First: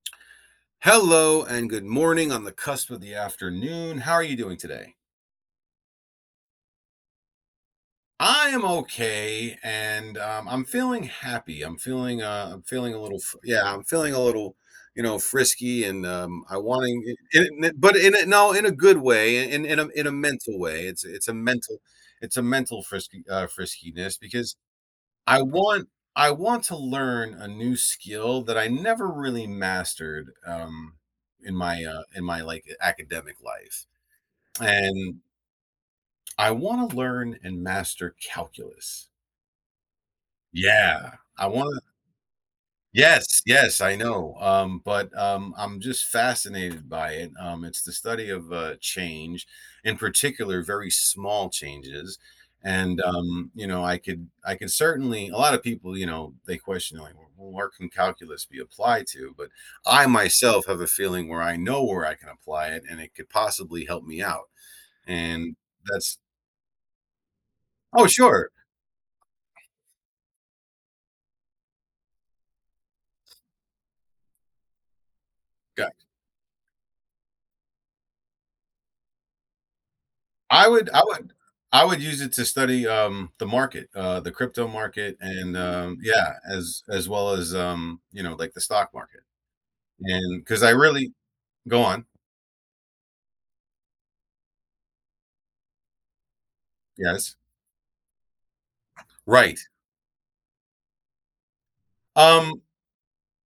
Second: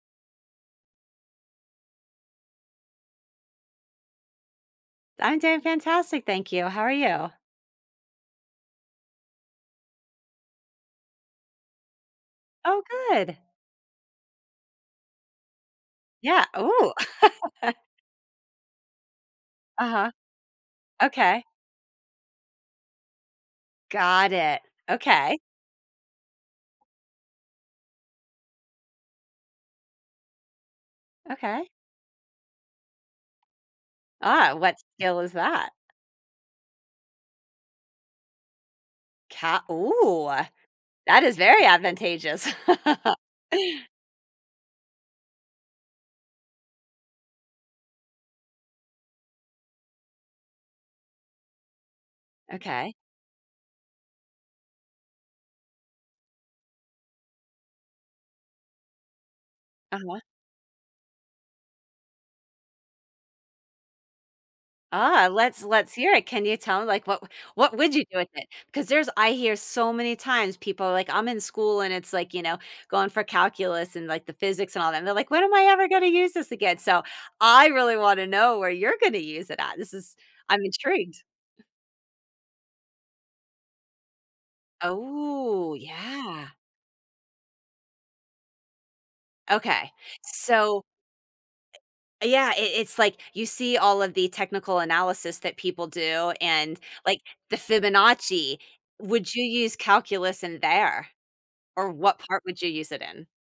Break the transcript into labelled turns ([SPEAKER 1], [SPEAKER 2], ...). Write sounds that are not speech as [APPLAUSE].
[SPEAKER 1] Hello, and good morning on the cusp of the afternoon. How are you doing today?
[SPEAKER 2] I'm doing fantastic, thank you. How are you?
[SPEAKER 1] I am okay, and, um, I'm feeling happy, I'm feeling, uh I'm
[SPEAKER 2] Oh,
[SPEAKER 1] feeling a little fr
[SPEAKER 2] good.
[SPEAKER 1] yeah, I'm feeling a little, you know, frisky, and, um,
[SPEAKER 2] Yeah,
[SPEAKER 1] I
[SPEAKER 2] ooh.
[SPEAKER 1] wanting in n
[SPEAKER 2] [LAUGHS]
[SPEAKER 1] but in a no, in a good way, in in a
[SPEAKER 2] Uh-huh.
[SPEAKER 1] mental way, it's it's a
[SPEAKER 2] Okay.
[SPEAKER 1] mental it's a mental frisky uh, friskiness
[SPEAKER 2] Got
[SPEAKER 1] because
[SPEAKER 2] it, okay.
[SPEAKER 1] I want I want to learn a new skill that I never really mastered, um, in
[SPEAKER 2] Okay.
[SPEAKER 1] my, uh in my, like, academic life.
[SPEAKER 2] Ah, what skill
[SPEAKER 1] And
[SPEAKER 2] is that?
[SPEAKER 1] I wanna learn and master calculus.
[SPEAKER 2] Ca Ooh.
[SPEAKER 1] Yeah!
[SPEAKER 2] That is
[SPEAKER 1] I
[SPEAKER 2] very
[SPEAKER 1] wanna
[SPEAKER 2] advantageous. [LAUGHS]
[SPEAKER 1] Yes, yes, I know, um, but, um, I'm just fascinated by it, um, it's the study of, uh, change, in particular, very small changes,
[SPEAKER 2] Okay.
[SPEAKER 1] and, um, you know, I could I could certainly a lotta people, you know, they question, like, "Wh where can calculus be applied to?" But I
[SPEAKER 2] Uh-huh.
[SPEAKER 1] myself have a feeling where I know where I can apply it, and it could possibly help me out,
[SPEAKER 2] Ah,
[SPEAKER 1] and
[SPEAKER 2] let's let's hear
[SPEAKER 1] that's
[SPEAKER 2] it. Can you tell me, like What what would you
[SPEAKER 1] Oh,
[SPEAKER 2] do with it?
[SPEAKER 1] sure.
[SPEAKER 2] 'Cause there's I hear so many times people are like, "I'm in school and it's, like, you know, going for calculus and, like, the physics and all that," and they're like, "When am I ever
[SPEAKER 1] Got
[SPEAKER 2] gonna use this again?" So, I really wanna know where you're gonna use it at? This is I'm
[SPEAKER 1] I would I
[SPEAKER 2] intrigued.
[SPEAKER 1] would I would use it to study, um, the market, uh, the crypto market and,
[SPEAKER 2] Oh,
[SPEAKER 1] um, yeah,
[SPEAKER 2] yeah.
[SPEAKER 1] as as well as, um, you know, like, the stock market,
[SPEAKER 2] Okay,
[SPEAKER 1] and 'cause I
[SPEAKER 2] so
[SPEAKER 1] really go on.
[SPEAKER 2] E Yeah, it it it's, like, you see all of the technical analysis that people do, and, like,
[SPEAKER 1] Yes.
[SPEAKER 2] the Fibonacci, would you
[SPEAKER 1] Right.
[SPEAKER 2] use calculus in there? Or what part would
[SPEAKER 1] Um
[SPEAKER 2] you use it in?